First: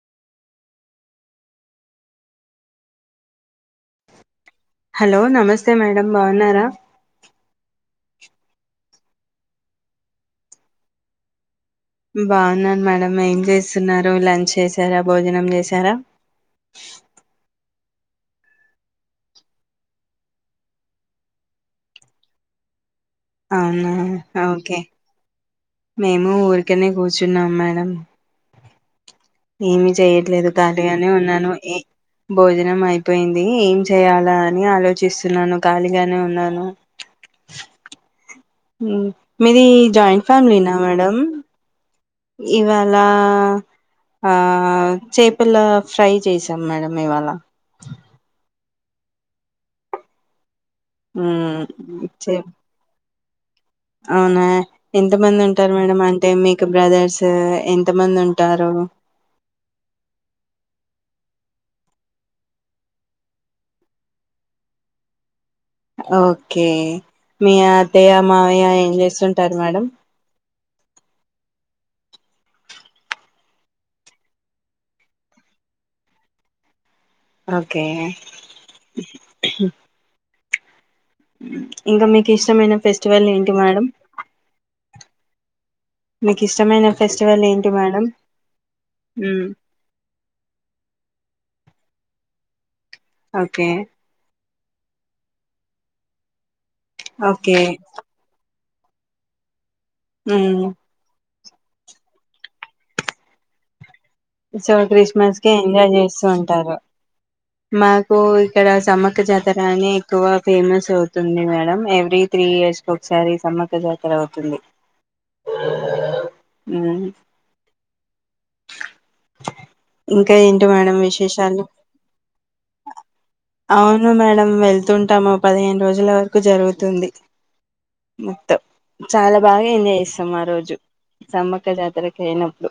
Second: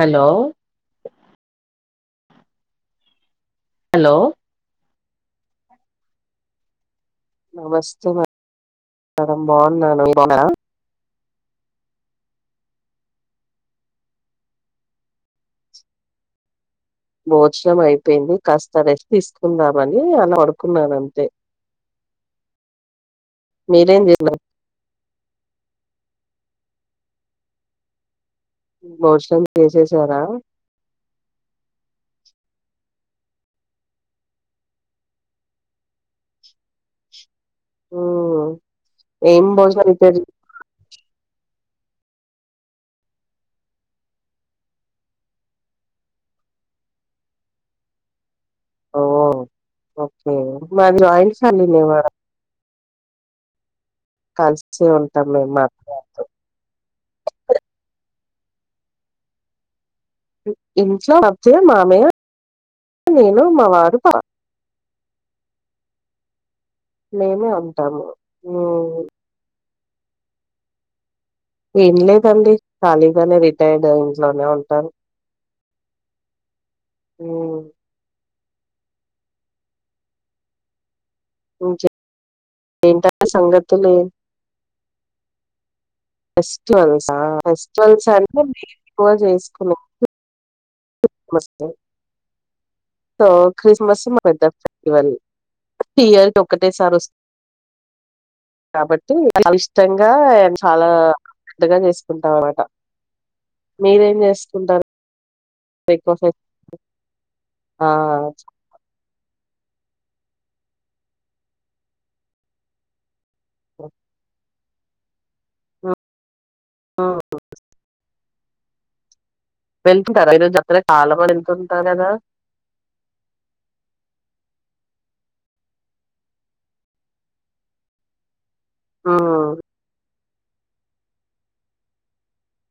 Hello hello hello నమస్తే madam బాగున్నారా నమస్తే మే మేడం బాన్ బాన్నారా బాగున్నాను మేడమ్ ఏం చేస్తున్నారు లంచ్ చేశారా భోజనం చేశారా బహుత్ కమయ అయిపోయింది కస్తారేస్ట్ తీసుకుందామని అలా అడుకున్నాను అంతే అవునా మీరేం చేసినారు ఓకే మేము ఊరి క్కనే కూర్చున్నాం మేడం భోజనం ఏమి చేసేసారా చేయట్లేదు ఖాళీగానే ఉన్నాను ఏ భోజనం అయి పోయింది ఏం చేయాలా అని ఆలోచిస్తున్నాను ఖాళీగానే ఉన్నాను ఓహో మీది జాయింట్ ఫ్యామిలీనా మేడం ఇవాళ ఆ చేపల ఫ్రై చేసాం మేడమ్ ఇవాళ ఓ ఓకే మాది రైస్ మ్, వండింది ఇవాళ చే అవునా కలిసే ఎంత ఉంటాం మంది మేము మా ఉంటారు మేడం అంటే మీకు బ్రదర్స్ ఎంత మంది ఉన్ టారు ఇంట్లో అత్తయ్య మామయ్య నేను మావారు ఓకే మేమే మీ ఉంటాము అత్తయ్య మావయ్య ఏం ఉమ్ చేస్తుంటారు మేడం ఏం లేదండి ఖాళీగానే రిటైర్డ్ ఇంట్లోనే ఉంటారు అ ఓకే ఇంకా మీకు ఇష్టమైన ఫెస్టివల్ ఏంటంటే ఏంటి మేడం సంగతులు మీకు ఇష్టమైన ఫెస్టివల్స్ ఫెస్టివల్ ఏంటి మేడం ఫెస్టివల్స్ అంటే ఎక్కువ మ్మ్ చేసుకున్నాం నస్తే ఓకే క్రిస్మస్ మద్ద ఫేర్వెల్ ప్రతి ఇయర్ ఒకటేసారి వస్తుంది ఓకే కాబట్టి చాలా ఇష్టంగా మ్మ్ చాలా పెద్దగా చేసుకుంటాం అన్మాట మీరేం సో చేసుకుంటారు క్రిస్మస్ ఎంజాయ్ చేస్తూ ఎక్కువ ఉంటారు ఆ మాకు ఇక్కడ సమ్మక్క జాతర అని ఎక్కువ ఫేమస్ అవుతుంది మేడం ఎవ్రీ త్రీ ఇయర్స్ కి ఒకసారి సమ్మక్క జాతర అవుతుంది ఉ వెళ్తుంటారా ఇంకా ఈరోజు ఏంటి జాతర మేడం చాలా మంది విశేషాలు వెళ్తుంటారు కదా అవును మేడం వెళ్ తుంటాము పదిహేను రోజుల వరకు జరుగుతుంది త్ చాలా ఉమ్, బాగా ఎంజాయ్ చేస్తాం ఆ రోజు సమ్మక్క జాతరకు ఏనప్పుడు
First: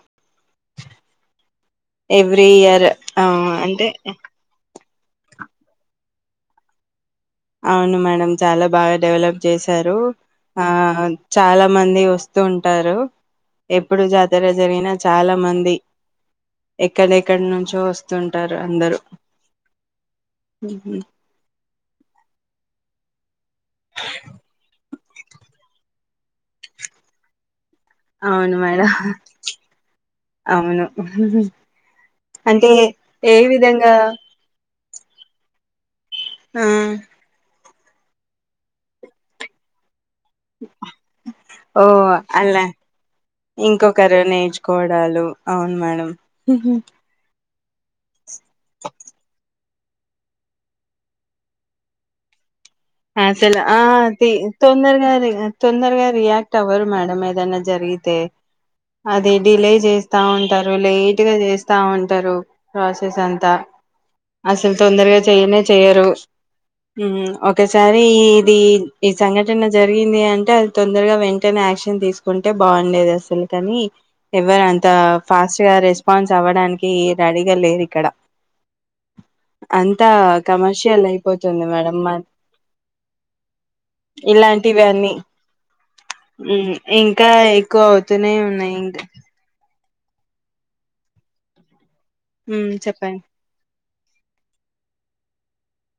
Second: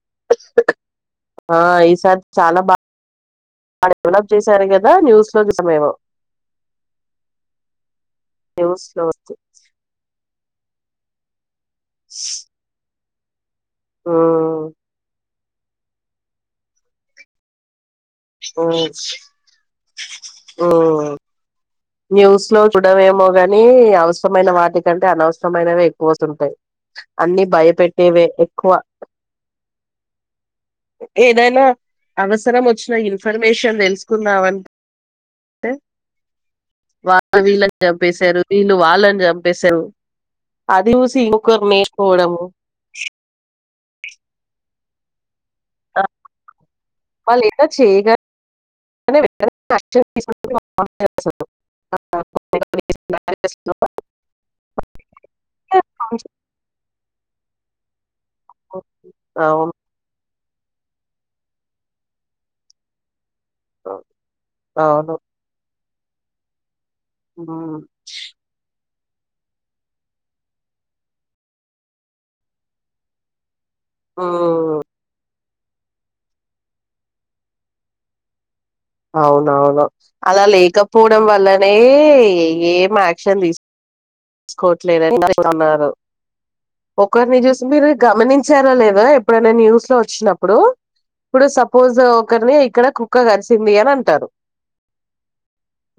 ఆ ఈసారి ఎవ్రీ చాలా ఇయర్ ఆ అంటే బాగా డెవలప్ చేశారు క దా న్యూస్లో చూసాం మేము అవును మేడం చాలా న్యూస్ బాగా లో డెవలప్ చేశారు ఆ చాలా మంది వస్తూ ఉంటారు ఎప్పుడు జాతర ఉమ్ జరిగినా చాలా మంది ఎక్కడెక్కడి నుంచో వస్ వస్తుంటారు ఉమ్ అందరు ఉమ్ న్యూస్ లో చూడవేమో గాని అవసరమైన వాటికంటే అనవసరమైనవి ఎక్కువ వస్ తుంటాయి అన్ని భయపెట్ అవును మేడం అవును ఏదైనా అవసరం అంటే వచ్చిన ఏ ఇన్ఫర్మేషన్ విధంగా తెలుసుకుందామని టె ఆ వాలు విల్లన్ చంపేశారు వీళ్ళు వాళ్ళని చంపేశారు అది చూసి ఇంకొకరు ఓ నేర్చుకోవడము అలా ఇంకొకరు నేర్చుకోవడాలు అవును మేడం వాళ్ళు ఎటొచ్చి క్ష అసలు ఆ అది తొందరగా తొందరగా రియాక్ట్ అవ్వరు మేడం ఏదనా జరిగి అయితే అది డిలే అవును చేస్తా ఉ ఉంటారు లేట్ గా చేస్తా ఉంటారు ప్రాసెస్ అం త అసలు అవును తొందరగా చెయనే చెయరు ఉమ్ ఒకసారి ఇది ఈ సంఘటన జరిగింది అంటే అది తొందరగా వెంటనే యాక్షన్ తీసుకుంటే బాగుండేది అసలు కానీ ఎవరు ఉమ్ అంత ఫాస్ట్గా రెస్పాన్స్ అవ్వడానికి రడిగా లేరీక్కడ అవునవును అలా కమర్షియల్ లేకపోవడం అయిపోతుంది వల్లనే మేడం మ ఏం యాక్షన్ తీసు ఇలాంటివన్నీ తీసుకోట్లేదనిన్నారు మ్ ఇంకా ఒకరిని చూసి ఎక్కువ మీరు అవుతూనే గమనించారో ఉన్నాయి లేదో ఇంకా ఎప్పుడైనా న్యూస్ వచ్చినప్పుడు ఇప్పుడు సపోజ్ ఒకరిని మ్ ఇక్కడ కుక్క చెప్పండి కరిసింది అని టరు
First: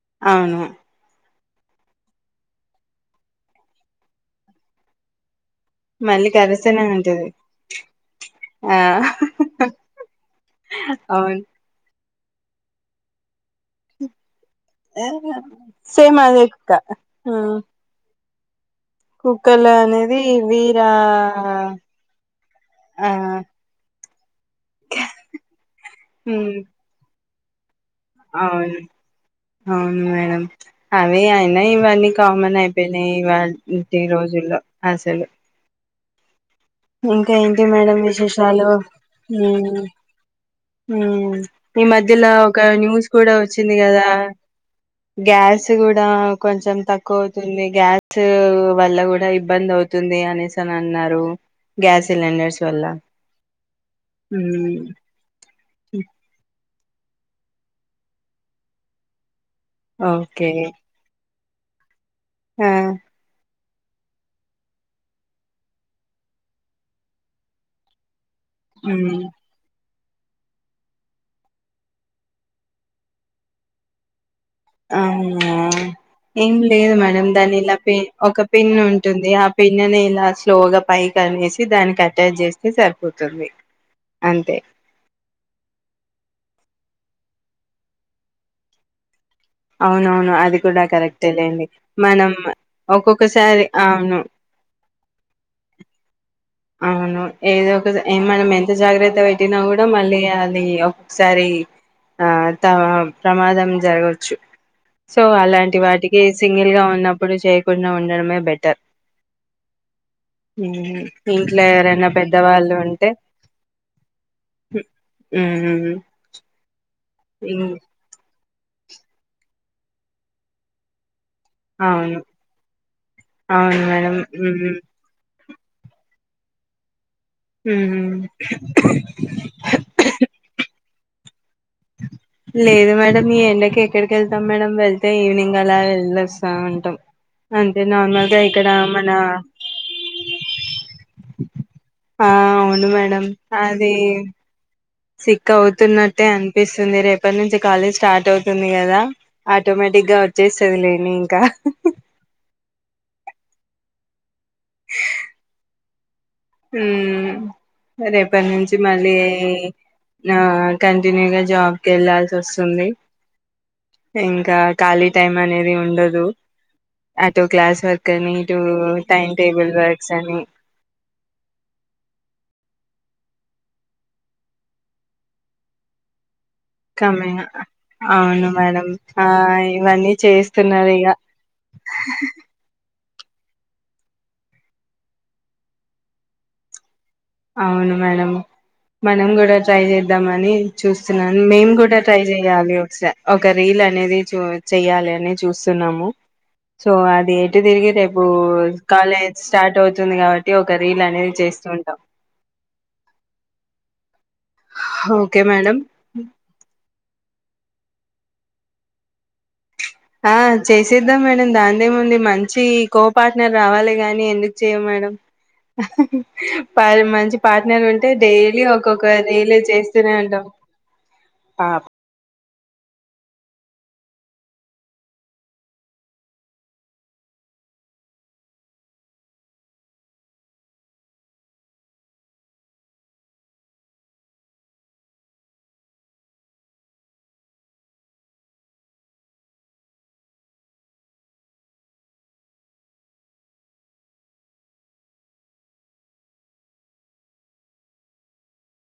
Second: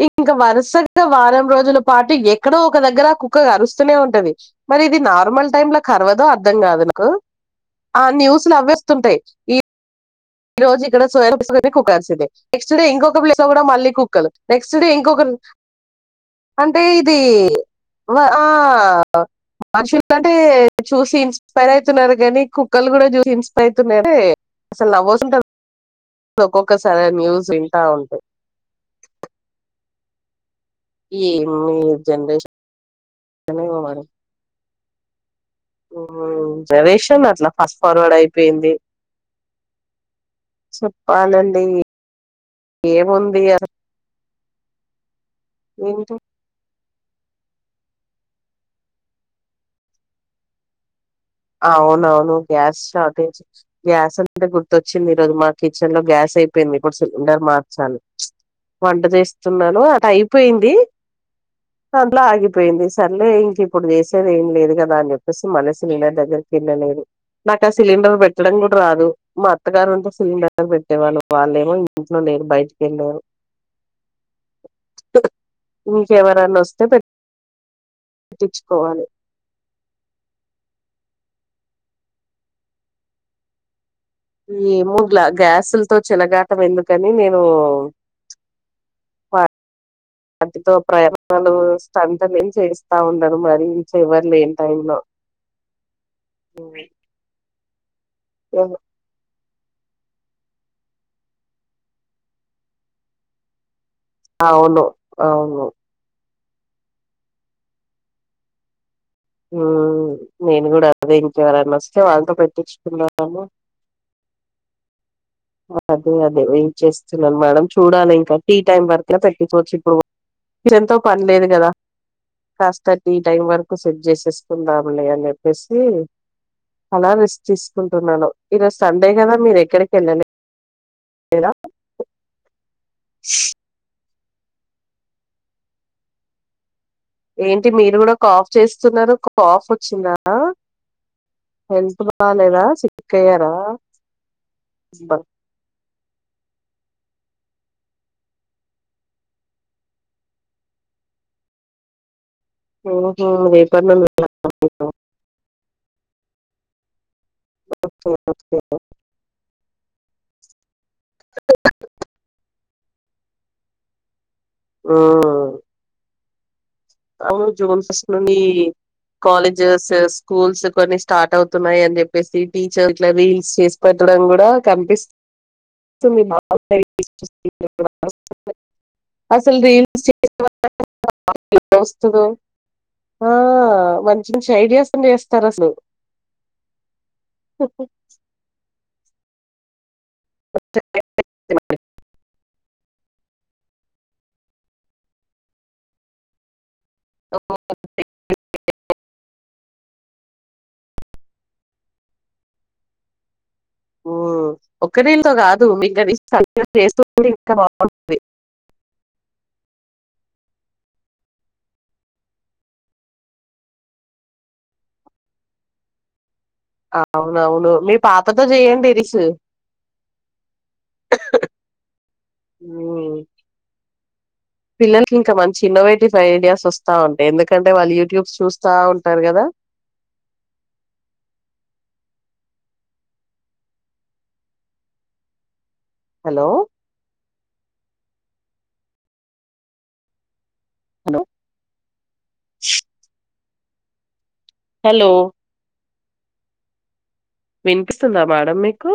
ఇంక అవును వరుసగా వారం రోజుల పాటు ఎక్కడో ఒక దగ్గర కుక్క కరుస్తూనే ఉంటది మరి ఇది నార్మల్ టైం లో కరవదొ మళ్ళీ అర్థం కాదు కరుస్తూనే నాకు ఉంటది ఆ న్యూస్ల ఆ అవ్వేస్తుంటాయి ఈ ఈ రోజు ఇక్కడ అవును సోయాసు కుక్క కరిసింది నెక్స్ట్ డే ఇంకొక ప్లేస్ లో కూడా మళ్ళీ కుక్కలు నెక్స్ట్ డే ఇంకొకరు సేమ్ అదే కుక్క అంటే ఇది ఆ వ్ ఆ కుక్కలు మనుషులు అనేది అంటే వీరా చూసి ఇన్స్పైర్ అవుతున్నారు కానీ కుక్కలు కూడా ఆ చూసి ఇన్స్పైర్ అవుతున్నాయ్ టే అసలు నవ్వు వస్తుంది తెల్ మ్ ఒక్కొక్కసారి న్యూస్ ఇం అవును అవును మేడం అవే ఈ అయినా మీ ఇవన్నీ జనరేషన్ కామన్ అయిపోయినాయి ఏమో ఇవాల్టి రోజుల్లో అసలు మ్ ఇంకా ఏంటి మేడం విశేషాలు మ్ చెప్పాలండి ఈ మధ్యల ఒక న్యూస్ కూడా ఏముంది వచ్చింది కదా గ్యాస్ కూడా ఏంటి కొంచెం తక్ క్కువ అవుతుంది గ్యాస్ వల్ల కూడా ఇబ్బంది అవుతుంది అనేసి అని అన్నారు గ్యాస్ అవునవును సిలిండర్స్ గ్యాస్ వల్ల షార్టేజ్ గ్యాస్ అంటే హ్మ్. గుర్తొచ్చింది ఈరోజు మా కిచెన్ లో గ్యాస్ అయిపోయింది ఇప్పుడు సిలిండర్ మార్చాలి వంట చేస్ తున్నాను అటు ఓకే అయిపోయింది దాంట్ల ఆ ఆగిపోయింది సర్లే ఇంక ఇప్పుడు చేసేది ఏం లేదు కదా అని చెప్పేసి మళ్ళసిలిర్ దగ్గరికెల్లాలేదు నాకు ఆ సిలిండర్ పెట్టడం కూడా రాదు హ్మ్. మా అత్తగారంటే సిలిండర్ పెట్టేవాళ్ళు వాళ్ళేమో ఇంట్లో లేరు బయటికి వెళ్ళారు అవునా ఏం ఇంకెవరన్నా వస్తే లేదు మేడం దాని ఇలా పె ఒక పెన్ పెట్టించుకోవాలి ఉంటుంది ఆ పిన్నును ఇలా స్లోగా పై కనేసి దానికి అటాచ్ చేస్తే సరిపోతుంది అంతే ఏమో గ్యాసులతో చేలట్ టం ఎందుకని నేను ఆ అవునవును అది వాటితో కూడా కరెక్టే ప్రయోగాలు లేండి స్టంత్ మనం చేస్తా ఉన్నారు మరి ఒక్కొక్కసారి ఇంట్ల అవును ఎవరులేరు టైం లో అవును ఏదో ఒక మనం ఎంత జాగ్రత్త వ్ ట్టినా కూడా మళ్ళీ అది ఒక్కొక్కసారి ఆ త ప్రమాదం జరగోచ్చు అవును సో అవును అలాంటి వాటికి సింగిల్ గా ఉన్నప్పుడు చేయకుండా ఉండడమే బెటర్ మ్ నేను కూడా హ్మ్. అదే ఇం ఇంట్లో కేవరన్న వస్తే ఎవరైనా వాళ్ళతో పెట్టించుకున్నాము హ అదే అదే వెట్ చేస్తున్నాను ఇం మేడం చూడాలి ఇంకా టీ టైమ్ వరకు కుడా పెట్టుపోవచ్చు ఇప్పుడు కిచన్ తో పని లేదు కదా అవును కాస్త టైం వరకు అవును సెట్ మేడం హ్మ్. చేసేసుకుందాంలే అని చెప్పేసి అలా రెస్ట్ హ్మ్. తీసుకుంటున్నాను ఈ రోజు సండే కదా మీరు ఎక్కడికి వెళ్ళ లే లేద లేదు మేడమ్ ఈ ఎండకి ఎక్కడికి వెళ్తాం మేడం వెళ్తే ఈవినింగ్ అలా వెళ్ళొస్తాం ఉంటాం ఏంటి అంతే మీరు కూడా నార్మల్గా కాఫ్ ఇక్కడ మన చేస్తున్నారు కాఫ్ వచ్చిందా హెల్త్ ఆ బాలేదా అవును సిక్ మేడం అయ్యారా అది సిక్ అవుతున్నట్ ట్టే అనిపిస్తుంది రేపటి నుంచి కాలేజ్ స్టార్ట్ అవుతుంది కదా ఆటోమేటిక్ గా వచ్చేస్తుది లేని ఇంకా మ్ హు రేపటి నుండి ఉందా మీకు మ్ రేపటి నుంచి మళ్ళీ ఆ కంటిన్యూగా జాబ్కి వెళ్ళస్ ంది ఇంకా ఖాళీ టైం అనేది ఉండదు అటు అవును క్లాస్ జూన్ ఫస్ట్ వర్క్ అని నుని ఇటు టైమ్ టేబుల్ కాలేజెస్, వర్క్స్ అని స్కూల్స్ కొన్ని స్టార్ట్ అవు వత్తున్నాయ్ అని చెప్పేసి టీచర్లా రీల్స్ చేసి పెట్టడం కూడా కనిపిస్తంది కమె అవును మేడం ఆ అసలు ఇవన్నీ చేస్తున్నారు ఇగ దోస్తుతో ఆ మంచి మంచి ఐడియాస్ చేస్తారు అసలు అవును మేడం మనం కూడా ట్రై చే ద్దామని చూస్తున్నాను మేం కూడా ట్రై చెయాలి ఒక స ఒక రీల్ నేది చూ చెయ్యాలి అని చూస్తున్నాము. సో అది ఎటు తిరిగి రేపు కాలేజ్ స్టార్ట్ అవుతుంది కాబ ట్టి ఒక రీళ్లు అనేది చేస్తూ ఉంటాం ఊ ఒక్కరీళ్ళతో ఓకే కాదు మేడం మీకది నీ ఇంక బావుంది ఆ చేసేద్దాం మేడం దాందేముందు మంచి కో పార్ట్నర్ రావాలి గాని ఎందుకు చేయమ మేడం ఆహ్ ప మంచి అవునవును పార్ట్నర్ మీ ఉంటే పాపతో డైలీ చేయండి ఒక్కొక్క రీల్స్ రీల్ చేస్తూనే ఉంటాం. ఆబ్ అ పిల్లలకి ఇంకా మంచి ఇన్నోవేటివ్ ఐడియాస్ వస్తా ఉంటాయి. ఎందుకంటే వాళ్ళు యూట్యూబ్స్ చూస్తా ఉంటారు కదా హలో హలో హలో వినిపిస్తుందా మేడం మీకు?